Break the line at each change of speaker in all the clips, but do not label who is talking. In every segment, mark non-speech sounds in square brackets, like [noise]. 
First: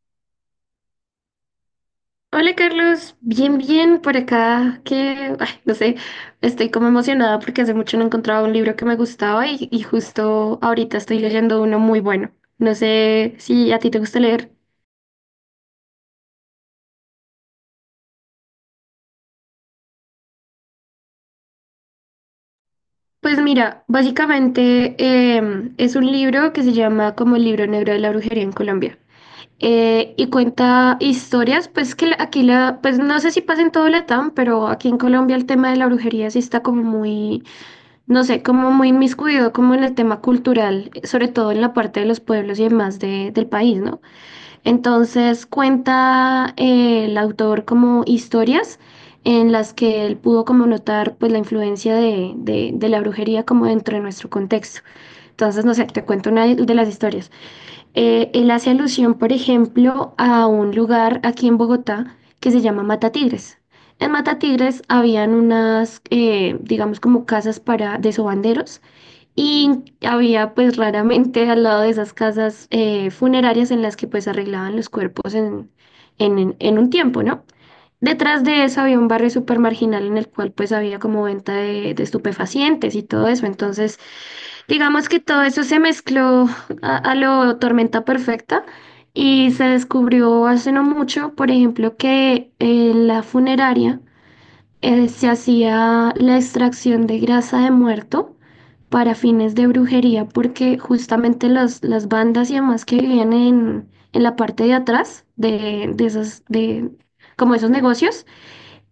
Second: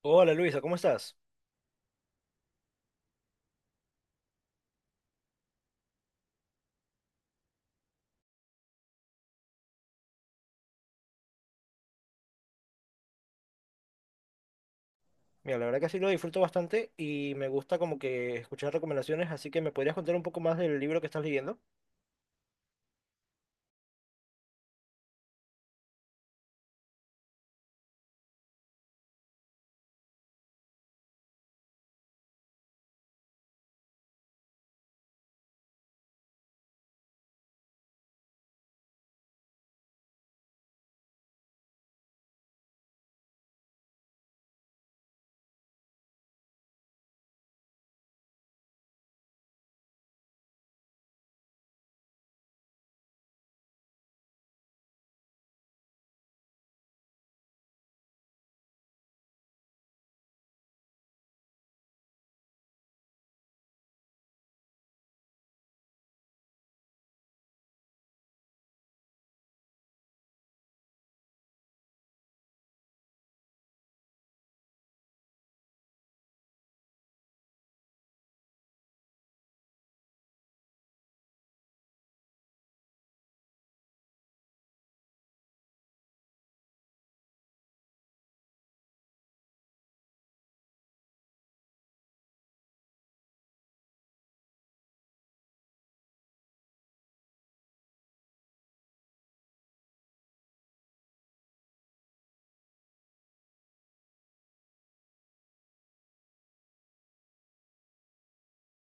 Hola Luisa, ¿cómo estás?
Hola Carlos, bien, bien por acá, que, ay, no sé, estoy como emocionada porque hace mucho no encontraba un libro que me gustaba y justo ahorita estoy leyendo uno muy bueno. No sé si a ti te gusta leer.
Mira, la verdad que sí lo disfruto bastante y me gusta como que escuchar recomendaciones, así que ¿me podrías contar un poco más del libro que estás leyendo?
Pues mira, básicamente es un libro que se llama como el libro negro de la brujería en Colombia. Y cuenta historias, pues aquí la, pues no sé si pasa en todo Latam, pero aquí en Colombia el tema de la brujería sí está como muy no sé, como muy inmiscuido como en el tema cultural, sobre todo en la parte de los pueblos y demás del país, ¿no? Entonces cuenta el autor como historias en las que él pudo como notar pues la influencia de la brujería como dentro de nuestro contexto. Entonces, no sé, te cuento una de las historias. Él hace alusión, por ejemplo, a un lugar aquí en Bogotá que se llama Matatigres. En Matatigres habían unas, digamos, como casas para de sobanderos y había pues raramente al lado de esas casas funerarias en las que pues arreglaban los cuerpos un tiempo, ¿no? Detrás de eso había un barrio súper marginal en el cual pues había como venta de estupefacientes y todo eso. Entonces, digamos que todo eso se mezcló a lo tormenta perfecta y se descubrió hace no mucho, por ejemplo, que en la funeraria se hacía la extracción de grasa de muerto para fines de brujería, porque justamente las bandas y demás que vivían en la parte de atrás de como esos negocios,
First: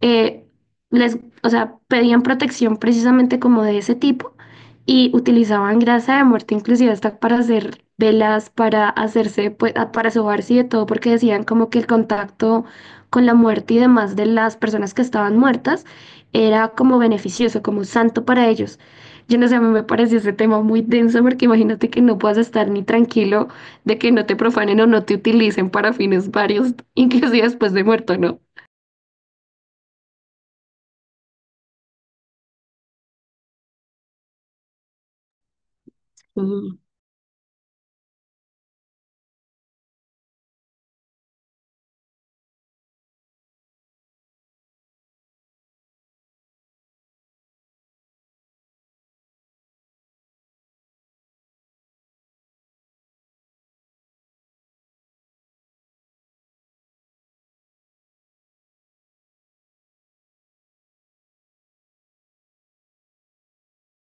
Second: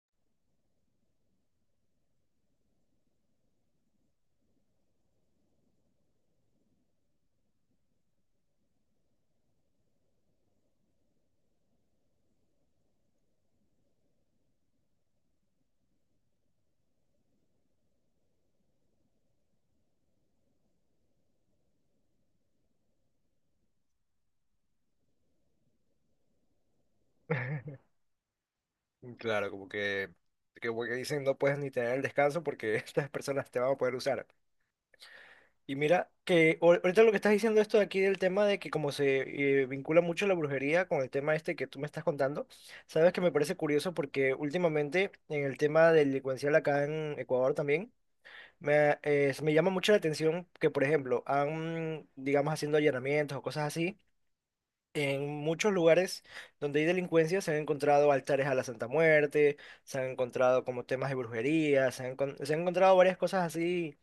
eh, les, o sea, pedían protección precisamente como de ese tipo y utilizaban grasa de muerte inclusive hasta para hacer velas, para hacerse, pues, para sobarse y de todo, porque decían como que el contacto con la muerte y demás de las personas que estaban muertas era como beneficioso, como santo para ellos. Yo no sé, a mí me pareció ese tema muy denso porque imagínate que no puedas estar ni tranquilo de que no te profanen o no te utilicen para fines varios, [laughs] inclusive después de
[laughs]
muerto, ¿no?
Claro, como que como que dicen no puedes ni tener el descanso porque [laughs] estas personas te van a poder usar. Y mira, que ahorita lo que estás diciendo esto de aquí del tema de que como se vincula mucho la brujería con el tema este que tú me estás contando, sabes que me parece curioso porque últimamente en el tema delincuencial acá en Ecuador también. Me llama mucho la atención que, por ejemplo, han, digamos, haciendo allanamientos o cosas así, en muchos lugares donde hay delincuencia se han encontrado altares a la Santa Muerte, se han encontrado como temas de brujería, se han encontrado varias cosas así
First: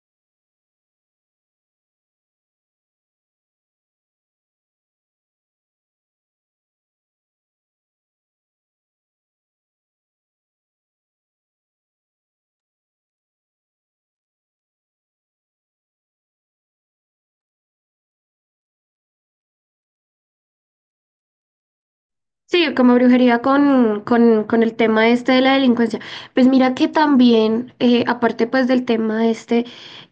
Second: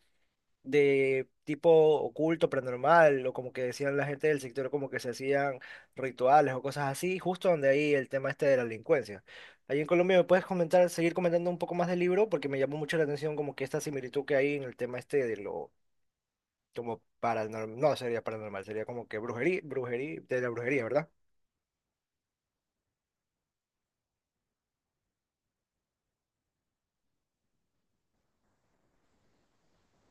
de tipo oculto, paranormal, o como que decían la gente del sector, como que se hacían rituales o cosas así, justo donde ahí el tema este de la delincuencia. Ahí en Colombia me puedes comentar, seguir comentando un poco más del libro, porque me llamó mucho la atención como que esta similitud que hay en el tema este de lo como paranormal, no sería paranormal, sería como que brujería, brujería, de la brujería, ¿verdad?
Sí, como brujería con el tema este de la delincuencia. Pues mira que también, aparte pues del tema este,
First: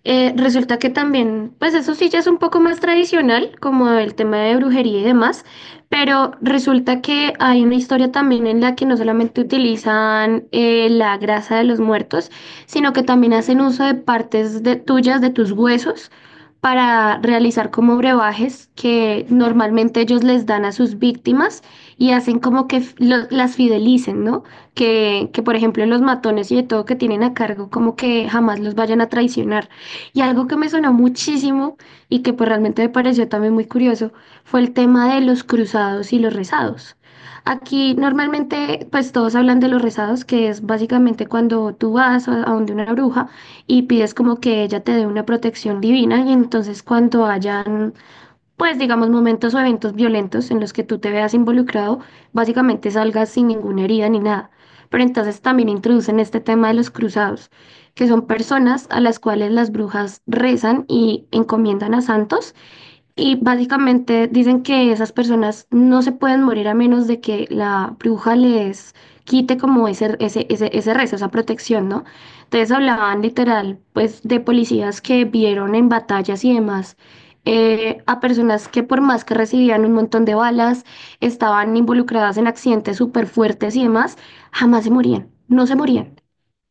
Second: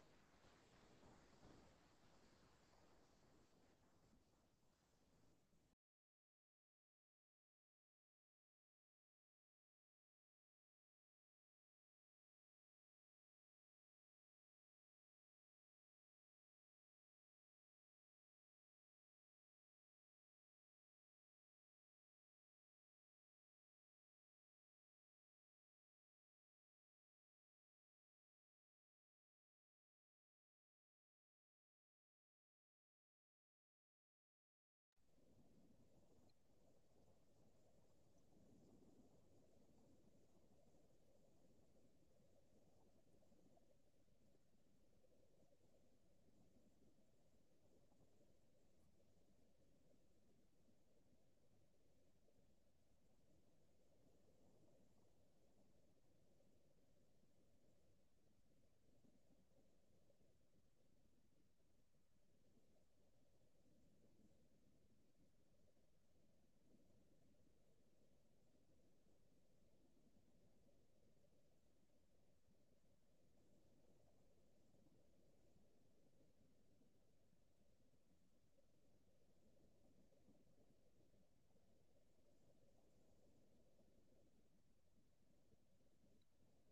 resulta que también, pues eso sí ya es un poco más tradicional, como el tema de brujería y demás, pero resulta que hay una historia también en la que no solamente utilizan la grasa de los muertos, sino que también hacen uso de partes de tuyas, de tus huesos. Para realizar como brebajes que normalmente ellos les dan a sus víctimas y hacen como que las fidelicen, ¿no? Por ejemplo, los matones y de todo que tienen a cargo, como que jamás los vayan a traicionar. Y algo que me sonó muchísimo y que pues realmente me pareció también muy curioso fue el tema de los cruzados y los rezados. Aquí normalmente pues todos hablan de los rezados, que es básicamente cuando tú vas a donde una bruja y pides como que ella te dé una protección divina y entonces cuando hayan pues digamos, momentos o eventos violentos en los que tú te veas involucrado, básicamente salgas sin ninguna herida ni nada. Pero entonces también introducen este tema de los cruzados, que son personas a las cuales las brujas rezan y encomiendan a santos y básicamente dicen que esas personas no se pueden morir a menos de que la bruja les quite como ese rezo, esa protección, ¿no? Entonces hablaban literal, pues, de policías que vieron en batallas y demás a personas que por más que recibían un montón de balas, estaban involucradas en accidentes súper fuertes y demás, jamás se morían, no se morían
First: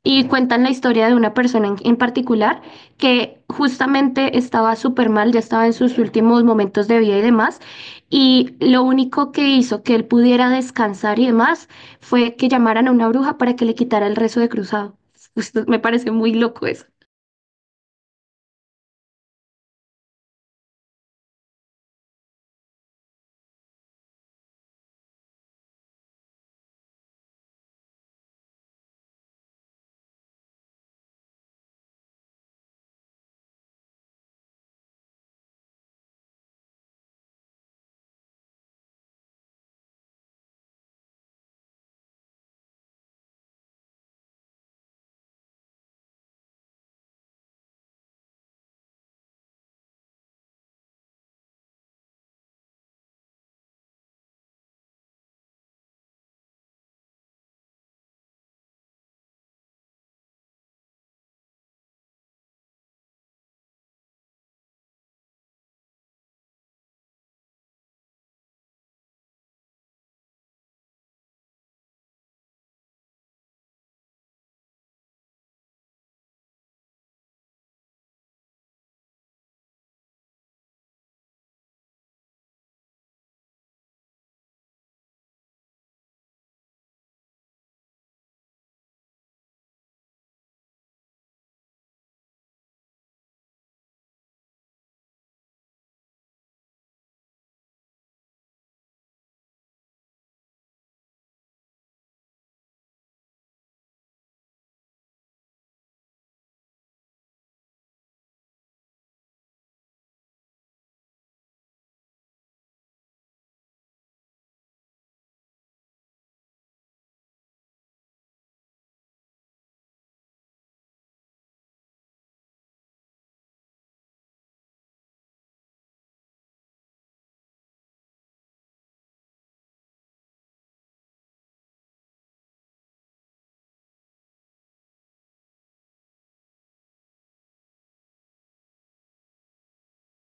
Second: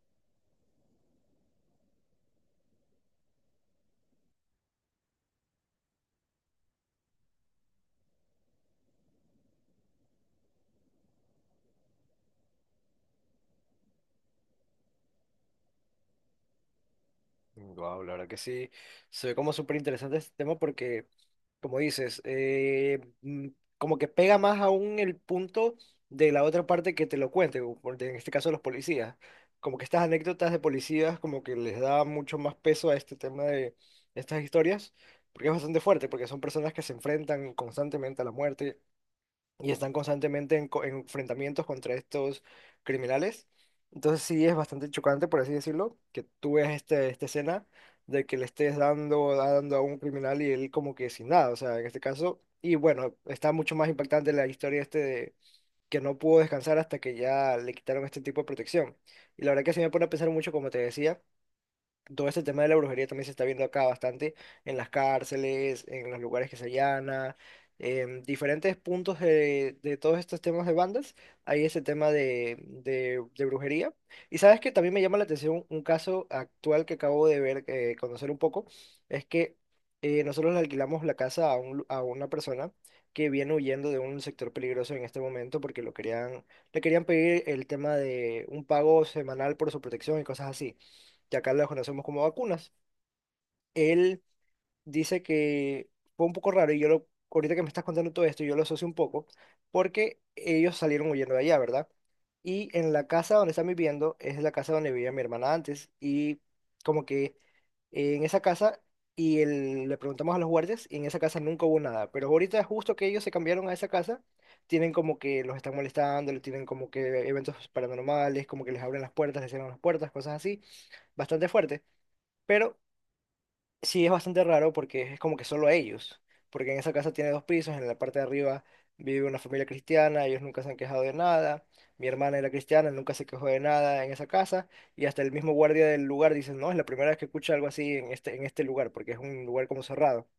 y cuentan la historia de una persona en particular que justamente estaba súper mal, ya estaba en sus últimos momentos de vida y demás, y lo único que hizo que él pudiera descansar y demás fue que llamaran a una bruja para que le quitara el rezo de cruzado. [laughs] Me parece muy loco eso.
Wow, la verdad que sí, se ve como súper interesante este tema porque como dices, como que pega más aún el punto de la otra parte que te lo cuente, en este caso los policías. Como que estas anécdotas de policías como que les da mucho más peso a este tema de estas historias, porque es bastante fuerte, porque son personas que se enfrentan constantemente a la muerte y están constantemente en enfrentamientos contra estos criminales. Entonces sí es bastante chocante, por así decirlo, que tú ves este, esta escena de que le estés dando, dando a un criminal y él como que sin nada, o sea, en este caso. Y bueno, está mucho más impactante la historia este de que no pudo descansar hasta que ya le quitaron este tipo de protección. Y la verdad que sí me pone a pensar mucho, como te decía, todo este tema de la brujería también se está viendo acá bastante en las cárceles, en los lugares que se allana, en diferentes puntos de todos estos temas de bandas, hay ese tema de brujería. Y sabes que también me llama la atención un caso actual que acabo de ver, conocer un poco, es que nosotros le alquilamos la casa a, a una persona que viene huyendo de un sector peligroso en este momento porque lo querían, le querían pedir el tema de un pago semanal por su protección y cosas así, que acá las conocemos como vacunas. Él dice que fue un poco raro y yo lo, ahorita que me estás contando todo esto, yo lo asocio un poco, porque ellos salieron huyendo de allá, ¿verdad? Y en la casa donde están viviendo es la casa donde vivía mi hermana antes y como que en esa casa, le preguntamos a los guardias y en esa casa nunca hubo nada, pero ahorita justo que ellos se cambiaron a esa casa, tienen como que los están molestando, le tienen como que eventos paranormales, como que les abren las puertas, les cierran las puertas, cosas así, bastante fuerte. Pero sí, es bastante raro porque es como que solo ellos, porque en esa casa tiene dos pisos, en la parte de arriba vive una familia cristiana, ellos nunca se han quejado de nada, mi hermana era cristiana, nunca se quejó de nada en esa casa, y hasta el mismo guardia del lugar dice, no, es la primera vez que escucha algo así en este lugar, porque es un lugar como cerrado.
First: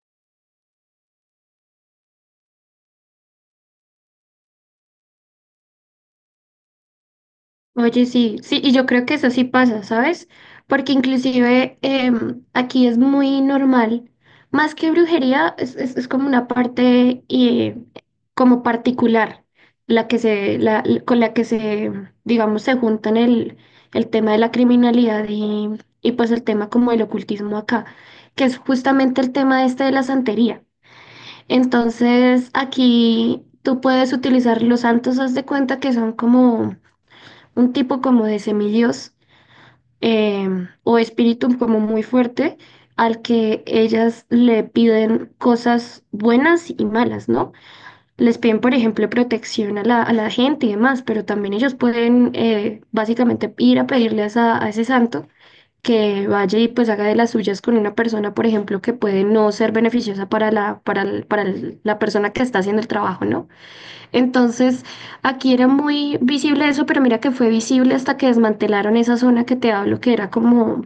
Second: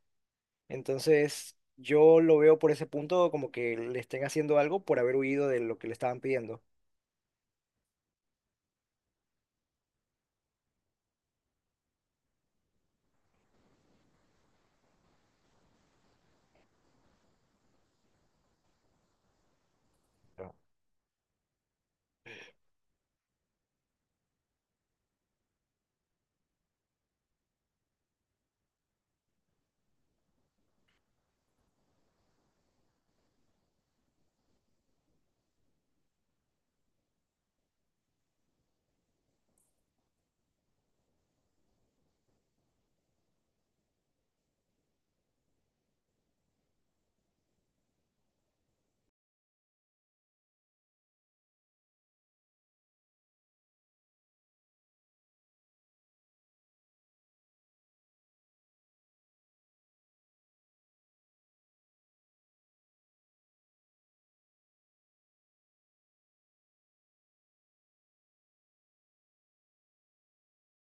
Entonces, yo lo veo por ese punto como que le estén haciendo algo por haber huido de lo que le estaban pidiendo.
Oye, sí, sí, y yo creo que eso sí pasa, ¿sabes? Porque inclusive aquí es muy normal, más que brujería, es como una parte como particular, la que
Claro.
se, con la que se, digamos, se juntan el tema de la criminalidad y pues el tema como el ocultismo acá, que es justamente el tema este de la santería. Entonces, aquí tú puedes utilizar los santos, haz de cuenta que son como un tipo como de semidios o espíritu como muy fuerte al que ellas le piden cosas buenas y malas, ¿no? Les piden, por ejemplo, protección a a la gente y demás, pero también ellos pueden básicamente ir a pedirle a, a ese santo que vaya y pues haga de las suyas con una persona, por ejemplo, que puede no ser beneficiosa para la, para el- la persona que está haciendo el trabajo, ¿no? Entonces, aquí era muy visible eso, pero mira que fue visible hasta que desmantelaron esa zona que te hablo, que era como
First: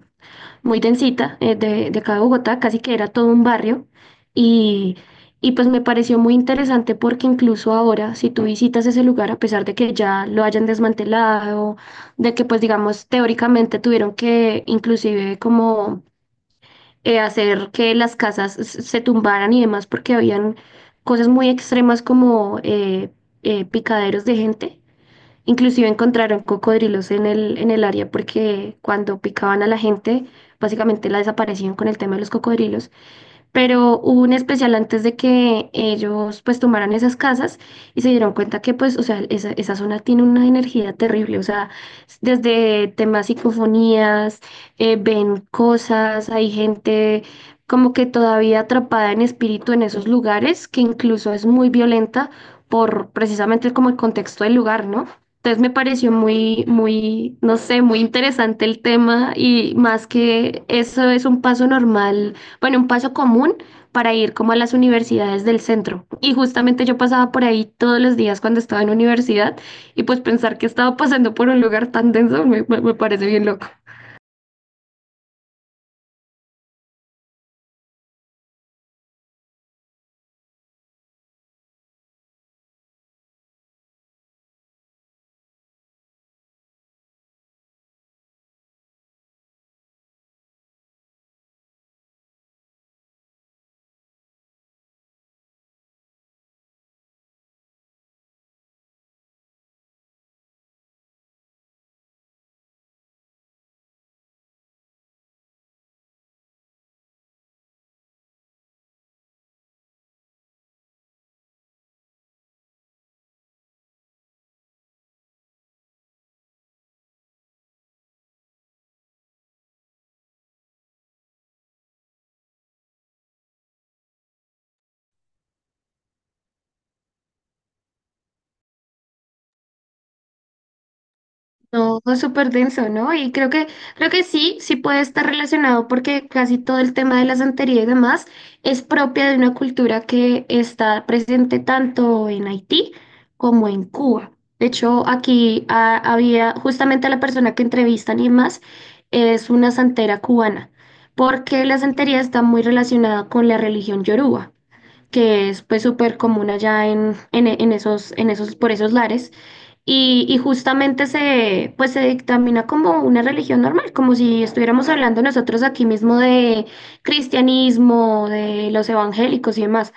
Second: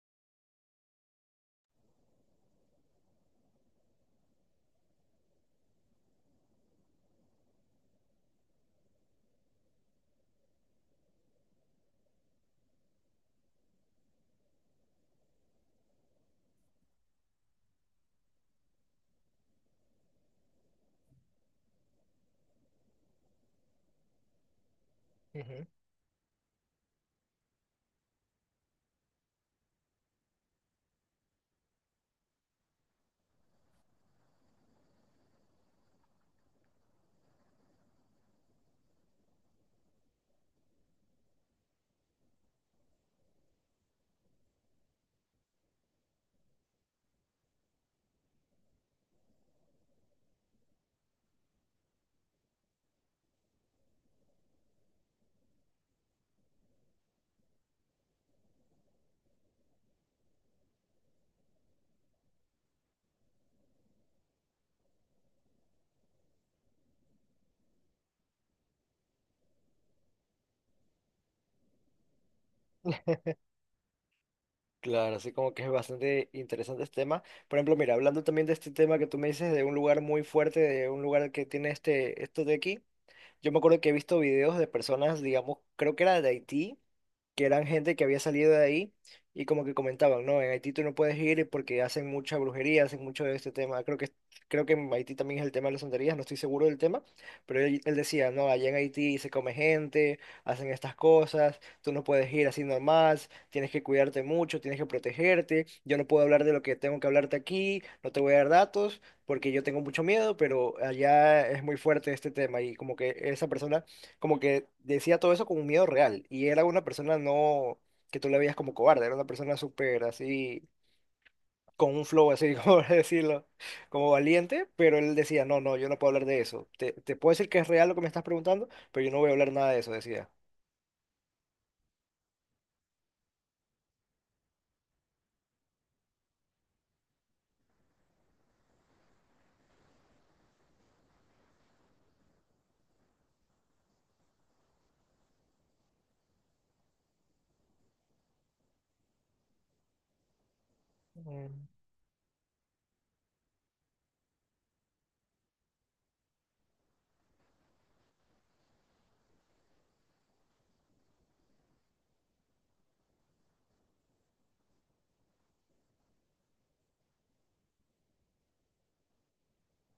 muy densita, de acá de Bogotá, casi que era todo un barrio. Y, y pues me pareció muy interesante porque incluso ahora, si tú visitas ese lugar, a pesar de que ya lo hayan desmantelado, de que pues digamos teóricamente tuvieron que inclusive como hacer que las casas se tumbaran y demás, porque habían cosas muy extremas como picaderos de gente.
Ujú.
Inclusive encontraron cocodrilos en en el área porque cuando picaban a la gente, básicamente la desaparecían con el tema de los cocodrilos pero hubo un especial antes de que ellos pues tomaran esas casas y se dieron cuenta que pues, o sea, esa zona tiene una energía terrible, o sea, desde temas psicofonías, ven cosas, hay gente como que todavía atrapada en espíritu en esos lugares, que incluso es muy violenta por precisamente como el contexto del lugar, ¿no? Entonces me pareció no sé, muy interesante el tema y más que eso es un paso normal bueno, un paso común para ir como a las universidades del centro. Y justamente yo pasaba por ahí todos los días cuando estaba en universidad y pues pensar que estaba pasando por un lugar tan denso me parece bien loco.
Claro, así como que es bastante interesante este tema. Por ejemplo, mira, hablando también de este tema que tú me dices de un lugar muy fuerte, de un lugar que tiene este, esto de aquí. Yo me acuerdo que he visto videos de personas, digamos, creo que era de Haití, que eran gente que había salido de ahí y como que comentaban, no, en Haití tú no puedes ir porque hacen mucha brujería, hacen mucho de este tema. Creo que en Haití también es el tema de las santerías, no estoy seguro del tema, pero él decía, no, allá en Haití se come gente, hacen estas cosas, tú no puedes ir así normal, tienes que cuidarte mucho, tienes que protegerte, yo no puedo hablar de lo que tengo que hablarte aquí, no te voy a dar datos porque yo tengo mucho miedo, pero allá es muy fuerte este tema y como que esa persona como que decía todo eso con un miedo real y era una persona no que tú la veías como cobarde, era una persona súper así, con un flow así, [laughs] como decirlo, como valiente, pero él decía, no, no, yo no puedo hablar de eso, te puedo decir que es real lo que me estás preguntando, pero yo no voy a hablar nada de eso, decía.
No, fue súper denso, ¿no? Y creo que sí, sí puede estar relacionado porque casi todo el tema de la santería y demás es propia de una cultura que está presente tanto en Haití como en Cuba. De hecho, aquí había justamente la persona que entrevistan y demás es una santera cubana, porque
Mm.
la santería está muy relacionada con la religión yoruba, que es pues súper común allá en esos, por esos lares. Justamente se, pues se dictamina como una religión normal, como si estuviéramos hablando nosotros aquí mismo de cristianismo, de los evangélicos y demás.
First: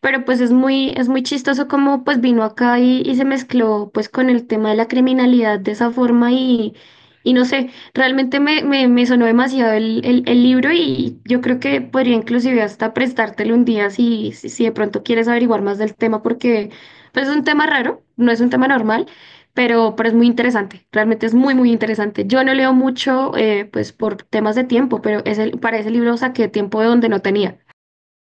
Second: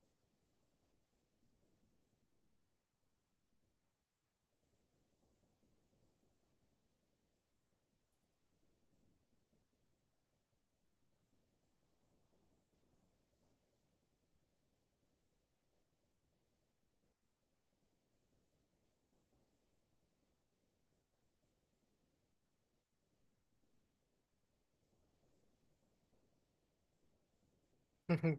Pero pues es muy chistoso cómo pues vino acá y se mezcló pues con el tema de la criminalidad de esa forma y no sé, realmente me sonó demasiado el libro y yo creo que podría inclusive hasta prestártelo un día si de pronto quieres averiguar más del tema porque pues es un tema raro, no es un tema normal, pero es muy interesante, realmente es muy interesante. Yo no leo mucho pues por temas de tiempo, pero ese, para ese libro saqué tiempo de donde no tenía.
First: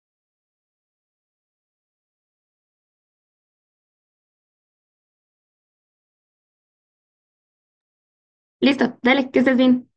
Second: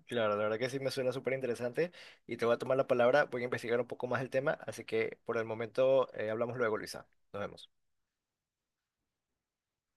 Claro, la verdad que sí me suena súper interesante y te voy a tomar la palabra, voy a investigar un poco más el tema, así que por el momento hablamos luego, Luisa. Nos vemos.
Listo, dale, que estés bien.